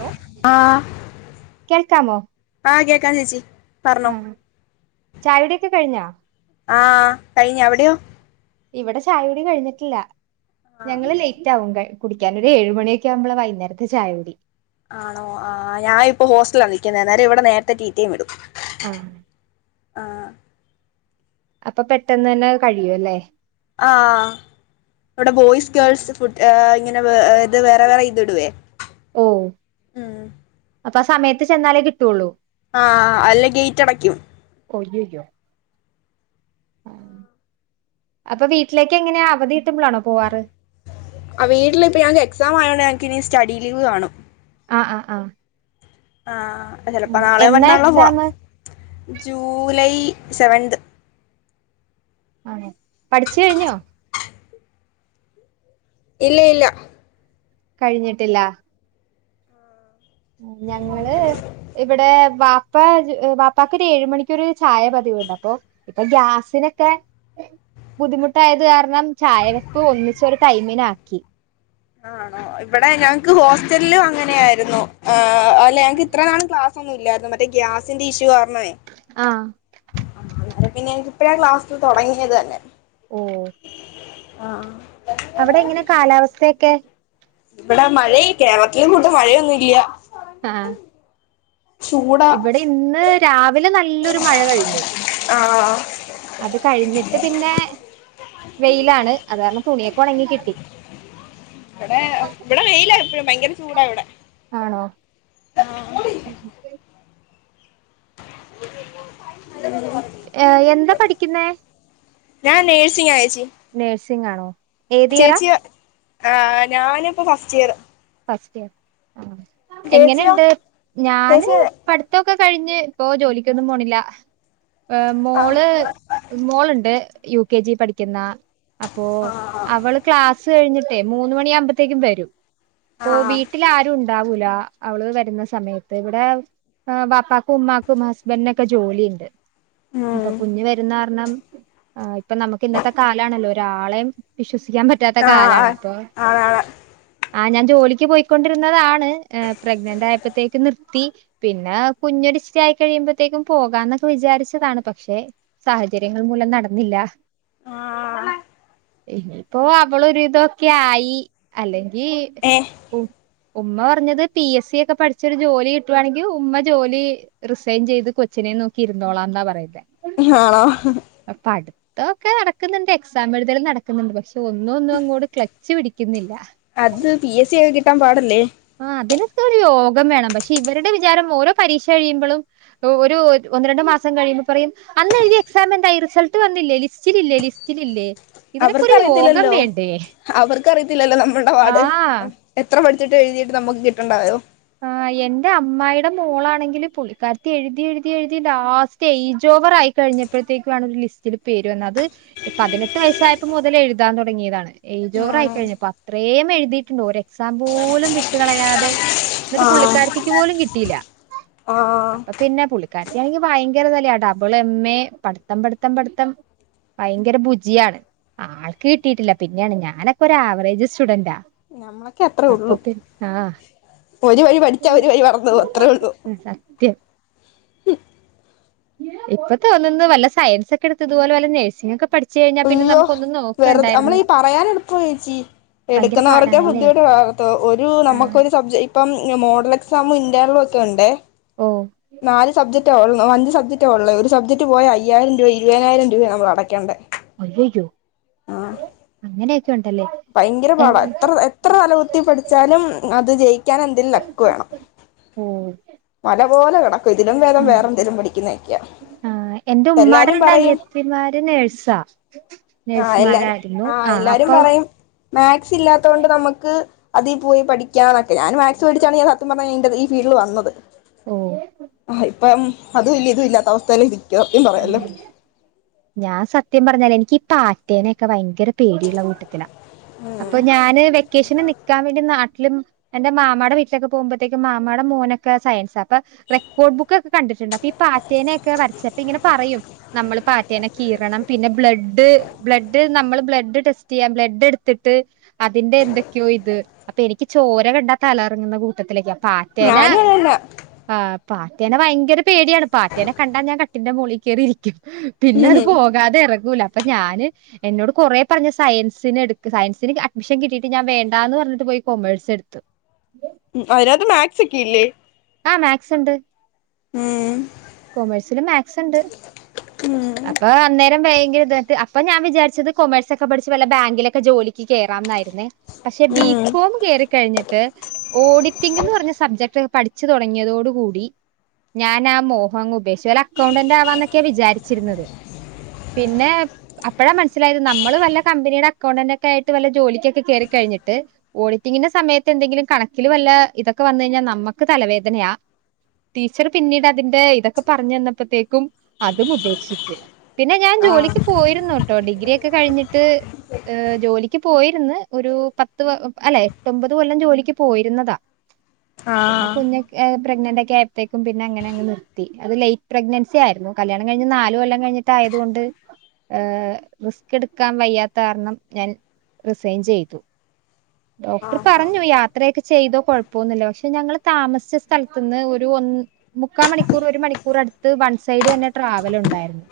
Hello കേൾക്കാമോ ആഹ് കേക്കാം ചേച്ചി പറഞ്ഞോ ആഹ് ചായ കുടിയൊക്കെ കഴിഞ്ഞാ ആഹ് കഴിഞ്ഞ് അവിടെയോ ഇവിടെ ചായുടി കഴിഞ്ഞിട്ടില്ല ആഹ് ഞങ്ങള് ലെയ് റ്റാവും കുടിക്കാൻ ഒരു ഏഴ് മണിയൊക്കെയാ കുമ്പള വൈന്നേരത്തെ ചായൂടി. ആണോ ആഹ് ഞാനിപ്പോ ഹോസ്റ്റലില നിക്കുന്ന എന്നാലും ഇവിടെ നേരത്തെ ടി ടി എം വിടും. ആഹ് ആഹ് അപ്പൊ പെട്ടെന്ന് തന്നെ അത് കഴിയൂവല്ലേ ആഹ് ഇവിടെ ബോയ്സ് ഗേൾസ് ഫുഡ് ഇങ്ങനെ ഇത് വേറെ വേറെ ഇത് ഇടുവേ. ഓ ഉം അപ്പൊ ആ സമയത്ത് ചെന്നാലേ കിട്ടുള്ളൂ ആഹ് അല്ലേ ഗേറ്റ് അടയ്ക്കും. ഒ യ്യൊ യ്യോ അപ്പൊ വീട്ടിലേക്ക് എങ്ങനെയ അവധികിട്ടുമ്പോളാണോ പോവാറ്. ആഹ് വീട്ടിലിപ്പൊ ഞങ്ങക്ക് എക്സാം ആയോണ്ട് ഞങ്ങക്കിനി സ്റ്റഡി ലീവ് കാണും. ആഹ് ആഹ് ആഹ് ആഹ് ചെലപ്പോ നാളെയൊ എന്നാ മറ്റന്നാളൊ പോവാം എക്സാമ് ജൂലൈ സെവന്ത് ആഹ് പഠിച്ച് കഴിഞ്ഞോ ഇല്ല ഇല്ല കഴിഞ്ഞിട്ടില്ല ഞങ്ങള് ഇവിടെ വാപ്പ വാപ്പക്കൊരു ഏഴുമണിക്കൊരു ചായ പതിവുണ്ട് അപ്പൊ ഇപ്പൊ ഗ്യാസിനൊക്കെ ബുദ്ധിമുട്ടായത് കാരണം ചായ വെപ്പ് ഒന്നിച്ചൊരു ടൈമിനാക്കി ആണോ ഇവിടെ ഞങ്ങക്ക് ഹോസ്റ്റലിലും അങ്ങനെയായിരുന്നു. ആഹ് അല്ല ഞങ്ങക്ക് ഇത്ര നാളും ക്ലാസ് ഒന്നുമില്ലായിരുന്നു മറ്റേ ഗ്യാസിന്റെ ഇഷ്യൂ കാരണേ ആഹ് ആഅന്നേരം പിന്നെ എനിക്കിപ്പഴാ ക്ലസ് തുടങ്ങിയത് തന്നെ ഓ ആഹ് ആഹ് അവിടെ എങ്ങനെ കാലാവസ്ഥയൊക്കെ ഇവിടെ മഴയി കേരളത്തില് മൊത്തം മഴയൊന്നുമില്യ ആഹ് ഇവിടെ ഇന്ന് രാവിലെ നല്ലൊരു മഴ കഴിഞ്ഞു ആഹ് ആഹ് അത് കഴിഞ്ഞിട്ട് പിന്നെ വെയിലാണ് അത് കാരണം തുണിയൊക്കെ ഉണങ്ങി കിട്ടി ഇവിടെ ഇവിടെ വെയില എപ്പഴും ഭയങ്കര ചൂടാ ഇവിടെ ആണോ ഉം ഏ എന്താ പഠിക്കുന്നേ. ഞാൻ നേർസിങ്ങ ആയിച്ചി നേഴ്സിംഗ് ആണോ ഏതിയറാ ആഹ് ഞാനിപ്പോ ഫസ്റ്റ് ഇയർ ഫസ്റ്റ് ഇയർ ആഹ് ചേച്ചിയോ എങ്ങനെണ്ട് ഞാന് ചേച്ചി ആഹ് പഠിത്തമൊക്കെ കഴിഞ്ഞ് ഇപ്പൊ ജോലിക്കൊന്നും പോണില്ല ആഹ് മോള് മോളുണ്ട് യു കെ ജി പഠിക്കുന്ന അപ്പോ ആഹ് അവള് ക്ലാസ് കഴിഞ്ഞിട്ടേ മൂന്ന് മണിയാകുമ്പോത്തേക്കും വരും അപ്പൊ ആഹ് വീട്ടിൽ ആരും ഉണ്ടാവൂല അവള് വരുന്ന സമയത്ത് ഇവിടെ ബാപ്പാക്കും ഉമ്മാക്കും ഹസ്ബന്റി നൊക്കെ ജോലിണ്ട് അപ്പൊ ഉം കുഞ്ഞ് വരുന്ന കാരണം ആഹ് ഇപ്പ നമുക്ക് ഇന്നത്തെ കാലാണല്ലോ ഒരാളം വിശ്വസിക്കാൻ പറ്റ് ആഹ് ആണാണ് ആഹ് ഞാൻ ജോലിക്ക് പോയിക്കൊണ്ടിരുന്നതാണ് പ്രഗ്നന്റ് ആയപ്പോഴത്തേക്ക് നിർത്തി പിന്നെ കുഞ്ഞൊഡിസ്റ്റായി കഴിയുമ്പോത്തേക്കും പോകാന്നൊക്കെ വിചാരിച്ചതാണ് പക്ഷെ സാഹചര്യങ്ങൾ മൂലം നടന്നില്ല ഇനിയിപ്പോ അവളൊരിതൊക്കെ ആയി അല്ലെങ്കിൽ ഏഹ് ഉമ്മ പറഞ്ഞത് പി എസ് സി ഒക്കെ പഠിച്ചരു ജോലി കിട്ടുവാണെങ്കിൽ ഉമ്മ ജോലി റിസൈൻ ചെയ്ത് കൊച്ചിനെ നോക്കിയിരുന്നോളാന്നാ പറയുന്നെ ആണോ അപട് തൊക്കെ നടക്കുന്നുണ്ട് എക്സാം എഴുതലും നടക്കുന്നുണ്ട് പക്ഷെ ഒന്നും ഒന്നും അങ്ങോട് ക്ലച്ച് പിടിക്കുന്നില്ല അത് പി എസ് സി എഴുതിക്കാൻ പാടല്ലേ ആഹ് അതിനൊക്കെ ഒരു യോഗം വേണം പക്ഷെ ഇവരുടെ വിചാരം ഓരോ പരീക്ഷ കഴിയുമ്പളും ഒരു ഒന്ന് രണ്ടു മാസം കഴിയുമ്പോ പറയും അന്നഴ്തിയ എക്സാം എന്തായി റിസൾട്ട് വന്നില്ലേ ലിസ്റ്റിലില്ലേ ലിസ്റ്റിലില്ലേ ഇതിനക്കൊരു യോഗം അവർക്കറിയത്തില്ലല്ലോ വേണ്ടേ അവർക്കറിയത്തില്ലല്ലോ നമ്മളുടെ പാട് ആഹ് എത്ര പഠിച്ചിട്ട് എഴുതിയിട്ട് നമുക്ക് കിട്ടണ്ടായോ ആഹ് എന്റെ അമ്മായിടെ മോളാണെങ്കിൽ പുളിക്കാരത്തി എഴുതി എഴുതി എഴുതി ലാസ്റ്റ് തേ എയ്ജ്ജോവർ ആയി കഴിഞ്ഞപ്പോഴത്തേക്കു ആണ് ഒരു ലിസ്റ്റില് പേരുവന്നത് പതിനെട്ട് വയസ്സായപ്പ മുതൽ എഴുതാൻ തുടങ്ങിയതാണ് ഏജോറ ആണോ ആയിക്കഴിഞ്ഞു അപ്പൊ അത്രേയും എഴുതിയിട്ടുണ്ടോ ഒരു എക്സാം പോലും വിട്ടുകളയാതെ എന്നിട്ട് ആഹ് പുള്ളിക്കാരത്തിക്ക് പോലും കിട്ടിയില്ല ആഹ് അപ്പ പിന്നെ പുള്ളിക്കാരക്കാണെങ്കിൽ ഭയങ്കര തലയാട്ടോ ഡബിൾ എം എ പഠിത്തം പഠിത്തം പഠിത്തം ഭയങ്കര ഭുചിയാണ് ആൾക്ക് കിട്ടിയിട്ടില്ല പിന്നെയാണ് ഞാനൊക്കെ ഒരആവറേജ് സ്റ്റുഡന്റാ നമ്മളൊക്കെ അത്രേ അപ്പൊ ഉള്ളൂ പിന്ന ആഹ് ഒരു വഴി പഠിച്ചാൽ ഒരു വഴി മറന്ന അത്രേ ഉള്ളൂ ഉം സത്യം മ് ഇപ്പതോന്നുന്നു വല്ല സയൻസ് ഒക്കെ എടുത്ത്തുപോലെ വല്ല നഴ്സിങ്ങ് ഒക്കെ പഠിച്ച് കഴിഞ്ഞാ പിന്നെ അയ്യോ നമുകൊന്ന് വെറുതെ നമ്മളീ പറയാനാളുപ്പ യെച്ചി ഭയങ്കര എടുക്കുന്നവർക്കെ പാടാണല്ലേ ബുദ്ധിമുട്ട് ഒരു ആഹ് നമുക്കൊരു സബ്ജ ഇപ്പം മോഡൽ എക്സാമു ഇന്റേണലും ഒക്കെ ഉണ്ടേ. ഓ നാല് സബ്ജക്ട് അഞ്ച് സബ്ജക് ഉള്ളേ ഒരു സബ്ജക്ട് പോയി അയായിരം രൂപ, ഇരുപതിനായിരം രൂപ നമ്മൾ അടക്കണ്ടേ അയ്യയോ അങ്ങനെയൊക്കെ ഉണ്ടല്ലേ. ഭയങ്കര പാട, എൻ- എത്ര എത്ര തലകുത്തി പഠിച്ചാലും അത് ജയിക്കാൻ എന്തേലും ലക്ക് വേണം. ഉം മല പോലെ കിടക്കും. ഇതിലും വേദം വേറെ എന്തെലും പടിക്കുന്നക്കിയാ. എന്റെ ഉമ്മാടെ രണ്ട് അനിയത്തിന്മാര് നേഴ്സാ നേഴ്സുമാരാ ആ എല്ലാരും പറയും മാത്സ് ഇല്ലാത്തത് കൊണ്ട് നമക്ക് അതീ പോയി പഠിക്കാ എന്നൊക്കെ ഞൻ മാത്സ് മടിച്ചാണ് ഞാൻ സത്യം പറഞ്ഞാൽ ഈ ഫീൽഡിൽ വന്നത്. ഓ ആ ഇപ്പം അതു ഇല്ല ഇതും ഇല്ലാത്ത അവസ്ഥയിൽ ഇരി ഞാൻ സത്യം പറഞ്ഞല് എനിക്ക് പാറ്റേനയൊക്കെ ഭയങ്കര ഭയങ്കര പേടിയുള്ള കൂട്ടത്തിലാ. അപ്പൊ ഞാന് വെക്കേഷന് നിക്കാൻ വേണ്ടി നാട്ടിലും എന്റെ മാമാടെ വീട്ടിലക്കെ പോകുമ്പോത്തേക്ക് മാമായുടെ മോനൊക്കെ സയൻസ് അപ്പൊ റെക്കോർഡ് ബുക്ക് ഒക്കെ കണ്ടിട്ടുണ്ട്. അപ്പൊ ഈ പാറ്റേനയൊക്കെ വരച്ചപ്പ ഇങ്ങനെ പറയും. നമ്മള് പാറ്റേനെ കീറണം. പിന്നെ ബ്ലഡ് ബ്ലഡ് നമ്മള് ബ്ലഡ് ടെസ്റ്റ് ചെയ്യാം, ബ്ലഡ് എടുത്തിട്ട് അതിന്റെ എന്തൊക്കെയോ ഇത് അപ്പൊ എനിക്ക് ചോര കണ്ടാ തലകറങ്ങുന്ന കൂട്ടത്തിലൊക്കെയാ പാ പറ്റേന ഞാനും അതന്നെ ആ പാറ്റേന ഭയങ്കര പേടിയാണ് പാറ്റേനെ കണ്ടാൻ ഞാൻ ക ട്ടിന്റെ മുകളിൽകയറി ഇരിക്കും പിന്നെ അത് ഉം പോകാതെ ഇറങ്ങൂല, അപ്പൊ ഞാന് എന്നോട് കുറെ പറഞ്ഞ് സയൻസിന് എടു സയൻസിന് അഡ്മിഷൻ കിട്ടിട്ട് ഞാൻ വേണ്ട എന്ന് പറഞ്ഞിട്ട് പോയി കൊമേഴ്സ് എടുത്തു. ഉ അതിനകത്ത് മാത്സ് ഒക്കെ ഇല്ലേ?. ആ മാക്സ് ഉണ്ട്. ഉം കൊമേഴ്സിൻ മാത്സ് ഉണ്ട്. ഉം അപ്പൊ അന്നേരം ഭയങ്കര ഇട്ട് അപ്പൊ ഞാൻ വിചാരിച്ചത് കൊമേഴ്സക്കെ പഠിച്ച് വല്ല ബാങ്കിലൊക്കെ ജോലിക്ക് കയറാംന്നായിരുന്നേ. പക്ഷെ ഉം ബികോം കേയറിക്കഴിഞ്ഞിട്ട് ഓഡിറ്റിംഗന്ന് പറഞ്ഞ സബ്ജക്ട് പഠിച്ച ച്ചു തുടങ്ങിയതോടുകൂടി ഞാനാമോ അങ് ഉപേക്ഷുല അക്കൗണ്ടന്റ് ആവാന്നൊക്കെയാ വിചാരിച്ചിരുന്നത്. പിന്നെ അപ്പോഴാ മനസ്സിലായത് നമ്മള് വല്ല കമ്പനിയുടെ അക്കൗണ്ടന്റ ഒക്ക ആയിട്ട് വല്ല ജോലിക്കൊക്കെ കേയറിക്കഴിഞ്ഞിട്ട് ഓഡിറ്റിങ്ങിന്റെ സമയത്ത് എന്തെങ്കിലും കണക്കില് വല്ല ഇതക്കെ വന്ന് കഴിഞ്ഞാൽ നമമ്മുക്ക് തലവേദനയാ. ടീച്ചർ പിന്നീട് അതിന്റെ ഇതൊക്കെ പറഞ്ഞു തന്നപ്പോത്തേക്കും അതും ഉപേക്ഷിച്ച്, പിന്നെ ഞാൻ ജോലിക്ക് ആഹ് പോയിരുന്നു കേട്ടോ ഡിഗ്രി ഒക്കെ കഴിഞ്ഞിട്ട് ജോലിക്ക് പോയിരുന്നു ഒരു പത്ത് അല്ലെ എട്ടൊമ്പത് കൊല്ലം ജോലിക്ക് പോയിരുന്നതാ പിന്നെ ആഹ് കുഞ്ഞ പ്രെഗ്നന്റ് ഒക്കെ ആയപ്പോത്തേക്കും പിന്നെ അങ്ങനെ നി അത് ലൈറ്റ് പ്രഗ്നൻസി ആയിരുന്നു. കല്യാണം കഴിഞ്ഞ് ന കൊല്ലം കഴിഞ്ഞിട്ടയതുക കൊണ്ട് റിസ്ക് എടുക്കാൻ വയ്യാത്ത കാരണം ഞാൻ വിസൈൻ ചെയ്തു. ഡോക്ടർ പറഞ്ഞു യാത്ര യാത്രയൊക്കെ ചെയ്തോ കുഴപ്പമൊന്നില്ല. പക്ഷെ ഞങ്ങൾ താമസിച്ച സ്ഥലത്ത് നിന്ന് ഒരു മുക്കാ മണി മൂ ഒരു മണിക്കൂർ അടുത്ത് വൺ സൈഡ് തന്നെ ട്രാവൽ ഉണ്ടായിരുന്നു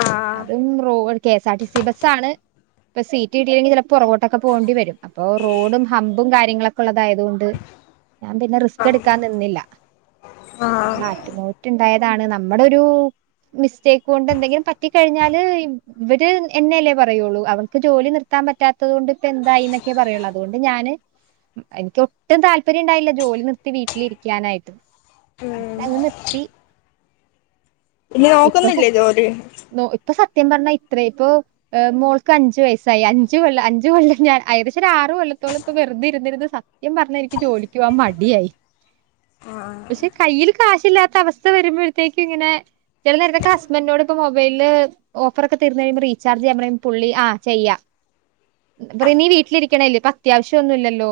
ആഹ് അതും ആഹ് K S R T C ബസ്സാണ് ഇപ്പ സീറ്റ് കിട്ടില്ലെങ്കിൽ ചിലപ്പോൾ പുറകോട്ടൊക്കെ പോകേണ്ടി വരും. അപ്പൊ റോഡും ഹമ്പും കാര്യങ്ങളൊക്കെ ഉള്ളതായത് കൊണ്ട് ഞാൻ പിന്നെ റിസ്ക് എടുക്കാൻ നിന്നില്ല. ആഹ് ഉണ്ടായതാണ് നമ്മുടെ ഒരു മിസ്റ്റേക്ക് കൊണ്ട് എന്തെങ്കിലും പറ്റി ക കഴിഞ്ഞാല് ഇവര് എന്നെല്ലേ പറയുള്ളൂ, അവർക്ക് ജോലി നിർ എത്താൻ പാത്തതുകൊണ്ട് ഇപ്പ എന്തായി എന്നൊക്ക പറയുള്ള അുകൊണ്ട് ഞാന് എനക്ക് ഒട്ടും താല്പര്യം ഉണ്ടായില്ല. ജോലി നിർത്തി വീട്ടിലി രിക്കാനായിട്ടും ഉം അല്ലങ് നിർ ഇനി ഇപ്പൊ നോക്കുന്നില്ലേ ജോലി ഇപ്പൊ സത്യം പറഞ്ഞാ ഇത്ര ഇപ്പൊ ഏഹ് മോൾക്ക് അഞ്ച് വയസ്സായി അഞ്ചു കൊല്ലം അഞ്ചു കൊല്ലം ഞാൻ ഏകദേശം ഒരാറ് കൊല്ലത്തോളം ഇപ്പ വെറുതെ ഇരുന്നിരുന്ന് സ ക്കും പറഞ്ഞാ എനിക്ക് ജോലിക്ക് പോവാൻ മടിയായി പക്ഷെ കയ്യിൽ കാശില്ലാ ത്ത അവസ്ഥ വരുമ്പോഴത്തേക്ക് ഇങ്ങനെ ചെല നേരത്തൊക്കെ ഹസ്ബന്റിനോട് ഇപ്പം മൊബൈലില് ഓഫറൊക്കെ തീരുന്ന് കഴിയുമ്പ റീചാർജ് ചെയ്യാൻ പറയുമ്പോ പുള്ളി ആ ചെയ്യാം അപ്പ പറയും നീ വീട്ടിലിരിക്കണല്ലേ ഇപ്പ അത്യാവശ്യം ഒന്നു ഇല്ലല്ലോ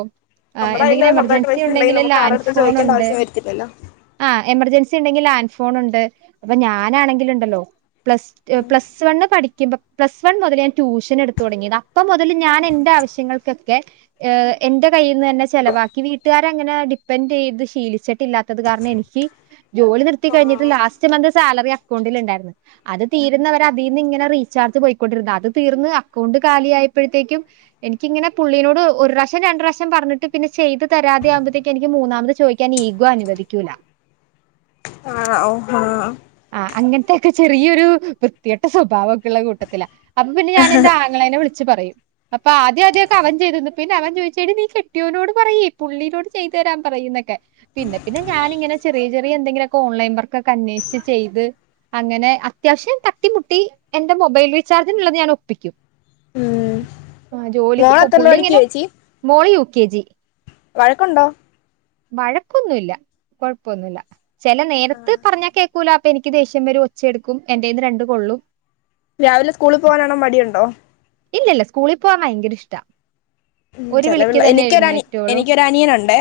ആ നമ്മുടെ കയ്യില് എന്തെങ്കിലും സ്വന്തമായിട്ട് എമർജൻസി പൈസ ഉണ്ടെങ്കിൽ ഉണ്ടെങ്കില് നമുക്ക് ലാൻഡ് ആരെടുത്തും ഫോൺ ചോദിക്കേണ്ട ഉണ്ട് ആവശ്യം വരത്തില്ലല്ലോ ആ എമർജൻസി ഉണ്ടെങ്കി ആൻഫോൺ ഉണ്ട് അപ്പൊ ഞാനാണെങ്കില ഉണ്ടല്ലോ പ്ലസ് റ്റ് പ്ലസ് വണ്ണ് പഠിക്കുമ്പം പ്ലസ് വൺ മുതല് ഞാൻ ട്യൂഷൻ എടുത്തൊടങ്ങിയതാ അപ്പം മുതല് ഞാൻ എന്റെ ആവശ്യങ്ങൾ ക്കൊക്കെ ഏഹ് എന്റെ കയ്യിൽന്നന്നെ ചെലവാക്കി വീട്ടുകാരെ അങ്ങനെ ഡിപ്പെൻഡ് ചെയ്ത് ശീലിച്ചിട്ടില്ലാത്തത് കാരണം എനിക്ക് ജോലി നിർത്തി കഴിഞ്ഞിട്ട് ലാസ്റ്റ് മന്ത് സാലറി അക്കൗണ്ടിൽ ഉണ്ടായിരുന്ന് അത് തീരുന്നവരെ അതീന്ന് ഇങ്ങനെ റീചാർജ് പോയിക്കോണ്ടിരുന്നു അത് തീർന്ന് അക്കൗണ്ട് കാലിയായപ്പഴത്തേക്കും എനിക്കിങ്ങനെ പുള്ളീനോട് ഒരു പ്രാവശ്യം രണ്ട് പ്രാവശ്യം പറഞ്ഞിട്ട് പിന്നെ ചെയ്ത് തരാതെ ആകുമ്പത്തേക്ക് എനിക്ക് മൂന്നാമത് ചോയി ക്കാൻ ഈഗോ അനുവദിക്കൂലാ ആഹ് ഓ ആഹ് ആഹ് അങ്ങനത്തെ ഒക്കെ ചെറിയൊരു വൃത്തികെട്ട സ്വഭാവ ഒക്കെയുള്ള കൂട്ടത്തിലാ അപ്പ പിന്നെ ഞാൻ എന്റെ ആങ്ങളേനെ വിളിച്ച് പറയും അപ്പൊ ആദ്യം ആദ്യയൊക്കെ അവൻ ചെയ്ത് തന്നു പിന്നെ അവൻ ചോദിച്ച് എടീ നീ കെട്ട്യോനോട് പറയ് പുള്ളീനോട് ചെയ്തു തരാൻ പറയ്ന്നൊക്കെ പിന്നെ പിന്നെ ഞാനിങ്ങനെ ചെറിയ ചെറിയ എന്തെങ്കിലൊക്കെ ഓൺലൈൻ വർക്കൊക്കെ അന്വേഷിച്ച് ചെയ്ത് അങ്ങനെ അത്യാവശ്യം തട്ടിമുട്ടി എന്റെ മൊബൈൽ റീചാർജിനുള്ളത് ഞാൻ ഒപ്പിക്കും ഉം ആഹ് ജോലിക്ക് മോള് പോ എത്രയില് പുള്ളി പഠിക്കുവാ ഇങ്ങനെ മോള് യു കെ ജി വഴക്കൊണ്ടോ വഴക്കൊന്നുയില്ല കൊഴപ്പൊന്നുയില്ല ചെല നേരത്ത് പറഞ്ഞാ കേ ക്കൂലാ അപ്പ എനിക്ക് ദേഷ്യം വറും ഒച്ചയെടുക്കും എന്റെ കൈയിന്ന് രണ്ട് കൊള്ളും രാവിലെ സ്കൂളിൽ പോവാനാണം മടിയുണ്ടോ ഇല്ല ഇല്ല സ്കൂളി പോവാൻ ഭയങ്കര ഇഷ്ടാ ഉം ഒരു ചെല വിളിക്ക് പിള്ളേ തന്നെ എനിക്കൊരനി എഴുന്നേറ്റോളും എനിക്കൊരനിയനുണ്ടേ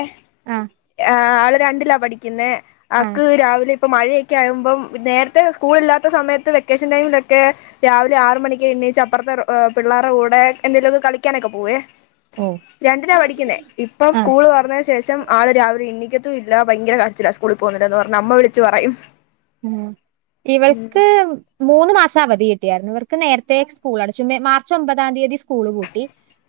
ആഹ് ആഹ് ആള് രണ്ടിലാ പഠിക്കുന്നെ ആഹ് ആക്ക് രാവിലെ ഇപ്പം മഴയൊക്കെ ആവുമ്പം നേരത്തെ സ്കൂളില്ലാത്ത സമയത്ത് വെക്കേഷൻ ടൈമിലൊക്കെ രാവിലെ ആറ് മണിക്കേ എണ്ണീച്ച് അപ്പുറത്തെ ഏഹ് പിള്ളാറ കൂടെ കൂടെ എന്തെങ്കിലൊക്കെ കളിക്കാനൊക്കെ പോവേ ഓഹ് രണ്ടിനാ പഠിക്കുന്നേ ഇപ്പം ആഹ് സ്കൂള് തൊറന്നേന് ശേഷം ആള് രാവിലെ ഇണീക്കത്തും ഇല്ല ഭയങ്കര കാരച്ചിലാ സ്കൂളിൽ പോകുന്നില്ലാന്ന് പറഞ്ഞ് അമ്മ വിളിച്ച് പറയും ഉം ഇവൾക്ക് മൂന്ന് മാസം അവധി കിട്ടിയായിരുന്നു ഇവർക്ക് നേരത്തെ സ്കൂൾ അടച്ചു മെ മാർച്ച് ഒമ്പതാം തീയതി സ്കൂള് പൂട്ടി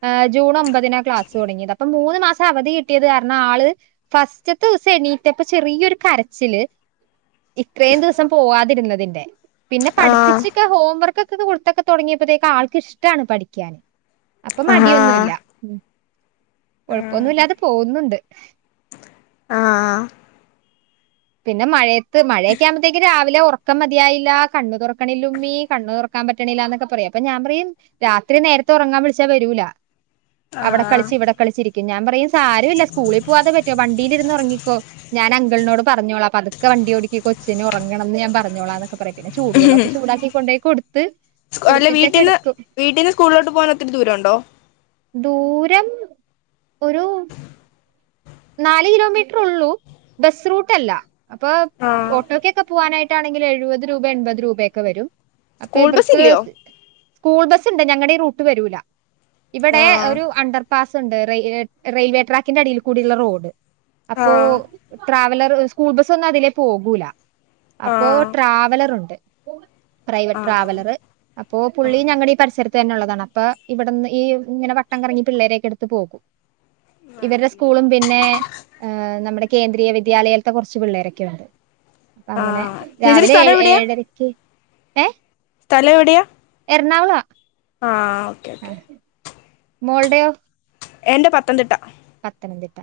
ആഹ് ജൂൺ ഒമ്പതിനാ ക്ലാസ് തൊടങ്ങിയത് അപ്പൊ മൂന്ന് മാസം അവധി കിട്ടിയത് കാരണം ആള് ഫസ്റ്റത്തെ ദിവസം എണീറ്റപ്പം ചെറിയൊരു കരച്ചില് ഇത്രയും ദിവസം പോവാതിരുന്നതിന്റെ പിന്നെ ആഹ് പഠിപ്പിച്ചിക്കെ ഹോംവർക്കൊക്കെ കൊടുത്തക്കെ തൊടങ്ങിയപ്പത്തേക്ക് ആൾക്ക് ഇഷ്ടാണ് പഠിക്കാനൻ അപ്പൊ മടിയൊന്നു ആഹ് ഇല്ല കൊഴപ്പൊന്നു ഉം ഇല്ലാതെ പോകുന്നുണ്ട് ആഹ് ആഹ് പിന്നെ മഴയത്ത് മഴയൊക്കെ ആവുമ്പത്തേക്ക് രാവിലെ ഒറ ക്കം മതിയായില്ലാ കണ്ണ് തൊറക്കണില്ല ഉമ്മീ കണ്ണ് തൊറക്കാൻ പറ്റണില്ല എന്നൊക്കെ പറയും അപ്പൊ ഞാൻ പറയും രാത്രി നേരത്തെ ഉറങ്ങാൻ വിളിച്ചാ വരൂല അവിടെ ആഹ് കളിച്ച് ഇവിടെ കളിച്ചിരിക്കും ഞാൻ പറയും സാരവില്ല സ്കൂളിൽ പോവാതെ പറ്റോ വണ്ടീലിരുന്ന് ഒറങ്ങിക്കോ ഞാൻ അങ്കങ്ങളിനോട് പറഞ്ഞോളാം പതുക്കെ വണ്ടി ഓടിക്ക് കൊച്ചിന് ഒറങ്ങണംന്ന് ഞാൻ പറഞ്ഞോളാന്നൊക്കെ പറയും പിന്നെ ചൂടു വെള്ളൊക്കെ ചൂടാക്കി കൊണ്ടോയി കൊടുത്ത് സ്കു അല്ലെ കുളിപ്പിച്ചൊക്കെ വീട്ടീന്ന് എടുക്കും വീട്ടീന്ന് സ്കൂളിലോട്ട് പോവാൻ ഒത്തിരി ദൂരം ഒണ്ടോ ദൂരം ഒരു നാല് കിലോമീറ്ററുള്ളൂ ബസ് റൂട്ടല്ല അപ്പം ആഹ് ഓട്ടോയ്ക്ക് പോനായിട്ടാണെങ്കിലാ എഴുപത് രൂപ എൺപത് രൂപയൊക്കെ വെരും അപ്പൊ സ്കൂൾ ബസ് ഇവർക്ക് ഇല്ലയോ സ്കൂൾ ബസ് ഇണ്ട് ഞങ്ങടെ ഈ റൂട്ട് വെരൂല്ലാ ഇവടെ ആഹ് ഒരു അണ്ടർ പാസ് ഇണ്ട് റെ റെയിൽവേ ട്രാക്കിന്റെ അടിയിൽ കൂടോള്ള റോഡ് അപ്പോ ആഹ് ട്രാവലർ സ്കൂൾ ബസ്സ് ഒന്നും അതിലേ പോകൂല്ലാ അപ്പോ ആഹ് ട്രാവലറോണ്ട് പ്രൈവറ്റ് ആണോ ട്രാവലറ് അപ്പോ പുള്ളി ഞങ്ങടെ ഇ പരിസരത്ത് തന്നേ ഒള്ളതാണ് അപ്പേ ഇവട്ന്ന് ഈ ഇങ്ങനെ വട്ടം കറങ്ങി പിള്ളേര്യാക്കെ എടുത്ത് പോകും ഇവരേ പിന്നെ ഏഹ് നമ്മടെ കേന്ദ്രീയ വിദ്യാലയത്തെ കൊറച്ച് പിള്ളേരൊക്കെ ഉണ്ട് അങ്ങനെ ആഹ് ചേച്ചിയുടെ രാവിലെ സ്ഥലം ഏഴ് എവിടെയാ ഏഴരക്ക് ഏഹ് സ്ഥലം എവിടെയാ എറണാകുളാ ആഹ് ഓക്കേ ഓക്കേ മോള്ഡോയൊ എന്റെ പത്തംതിട്ടാ പത്തനംതിട്ടാ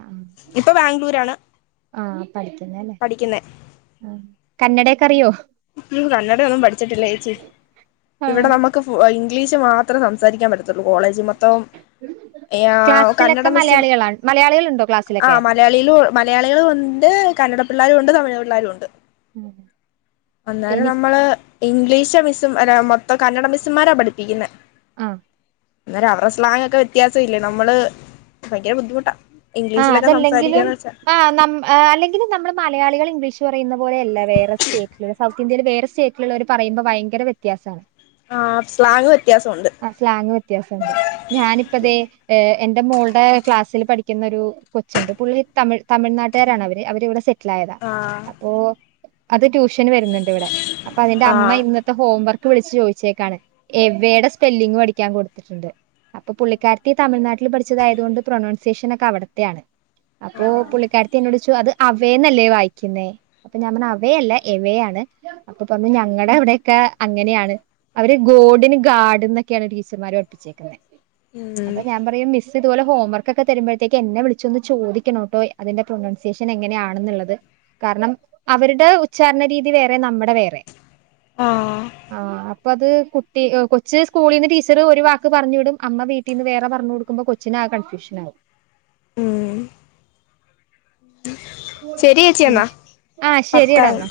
ആഹ് ആഹ് [unintelligible] അല്ലേ പഠിക്കുന്നേ ഹ് കന്നടാക്കേ അറിയോ ഉം കന്നഡാ ഒന്നും പഠിച്ചിട്ടില്ലാ ചേച്ചി ഇവടെ ആഹ് നമ്മാ ഞങ്ങക്ക് ഫു ഇംഗ്ലീഷ് മാത്രം സംസാരിക്കൻ പാറ്റത്തൊള്ളൂ കോളേജി മൊത്ത ത്തേം യെ ആഹ് കന്നാട ക്ലാസ്സിലൊക്കെ [unintelligible] മലയാളികളാണ് മലയാളികളുണ്ടോ ക്ലാസ്സിലൊക്കെ ആഹ് മ മലയാളികള് മലയാളികളോണ്ട് കന്നാടാ പിള്ളേരും ഒണ്ട് തമിഴ് പിള്ളേരും ഒണ്ട് ഉം അന്നേരം എനി നമ്മള് ഇംഗ്ലീഷ് മിസ്സും അല്ലാ മൊത്തം കന്നഡാ മിസ്സ്മാരാ പഠിപ്പിക്ക്ന്നേ ആഹ് അന്നേരം അവരടെ സ്ലാങ് ഒക്കെ വേത്യാസം ഇല്ലേ നമ്മള് ബയങ്കര ബുദ്ധിമുട്ടാ ആഹ് ഇംഗ്ലീഷിലൊക്കെ അതല്ലാങ്കിലും സംസാരിക്കാന്ന് വെച്ചാ ആഹ് അല്ലെങ്കിലും നമ്മള് മലയാളികള് ഇംഗ്ലീഷ് പറയ്ന്നാ പോലെയല്ല വേറെ സ്റ്റേറ്റല് ഒള്ളാ സൗത്ത് ഇന്ത്യലെ വേറെ സ്റ്റേറ്റിലോള്ളവര് പറയുമ്പോൾ ഭയങ്കര വ്യത്യാസ ആണ് ആഹ് സ്ലാങ്ങ് വ്യത്യാസം ഒണ്ട് ആഹ് സ്ലാങ്ങ് വെത്യാസം ഒണ്ട് ഞാനിപ്പം ദേ എന്റെ മോള്ടെ ക്ലാസ്സില് പഠി ക്ക്ന്നാ ഒരു കൊച്ച് ഇണ്ട് പുള്ളി തമ് തമിഴ്നാട്ടുകാരാണ് അവര് അവര് ഇവടെ സെറ്റിലായത് ആഹ് പ്പൊ അത് ട്യൂഷന് വെര്ന്നോണ്ട് ഇവടെ അപ്പൊ അതിന്റെ അമ്മ ആഹ് ഇന്ന് ഇന്നാത്തെ ഹോം വർക്ക് വിളിച്ച് ചോയ്ച്ചേക്കാണ് എവേടെ സ്പെല്ലിങ്ങ് പഠിക്ക്യാൻ കൊടുത്ത് ഇണ്ട് അപ്പൊ പുള്ളിക്കാരിത്തി തമിഴ് നാട്ടിൽ പഠിച്ചത് ആയത്കൊണ്ട് പ്രോനൗൺ ഇകുഷൻഒകെ അവടത്തെ ആണ് അപ്പോ ആഹ് പുള്ളിക്കാരത്തി എന്നോട് ചേ അത് അവേയന്നല്ലേ വായിക്ക്യന്നേ അപ്പൊ ഞാൻ പറഞ്ഞ് അവേയല്ല എവേയാണ് അപ്പൊ പറഞ്ഞ് ഞങ്ങടെ അവടെക്കെ അങ്ങനെയാണ് അവര് ഗോഡിന് ഗാഡ് എന്നൊക്ക്യയാണ് ടീച്ചമാര് പഠിപ്പിച്ചേക്ക് എന്നേ ഉം അപ്പൊ ഞാൻ പറയും മിസ് ഇത്പോലെ ഹോംവർ ക്ക് തെര്മ്പോഴത്തേക്ക് എന്നെ വിളിച്ചോന്ന് ചോദിക്കണോട്ടോ അയിന്റെ പ്രോനൗൺസ്‌ഷോൻ എങ്ങനെയാണന്ന് ഒള്ളത് കാരണം അവരുടെ ഉച്ചാരണ രീതി വേറെ നമ്മടെ വേറെ ആഹ് ആഹ് അപ്പൊ അത് കുട്ടി കൊച്ച് സ്കൂളിന്ന് ടീച്ചറ് ഒര് വാക്ക് പറഞ്ഞ് വിടും അമ്മ വീട്ടിന്ന് വേറെ പറഞ്ഞ് കൊടുക്കുമ്പോ കൊ ച്ച്ന് ആകെ കൺഫ്യഷാനാവും ശെരി ചേച്ചിെ എന്നാ ആ പത്താ ശരിയടാ എന്നാ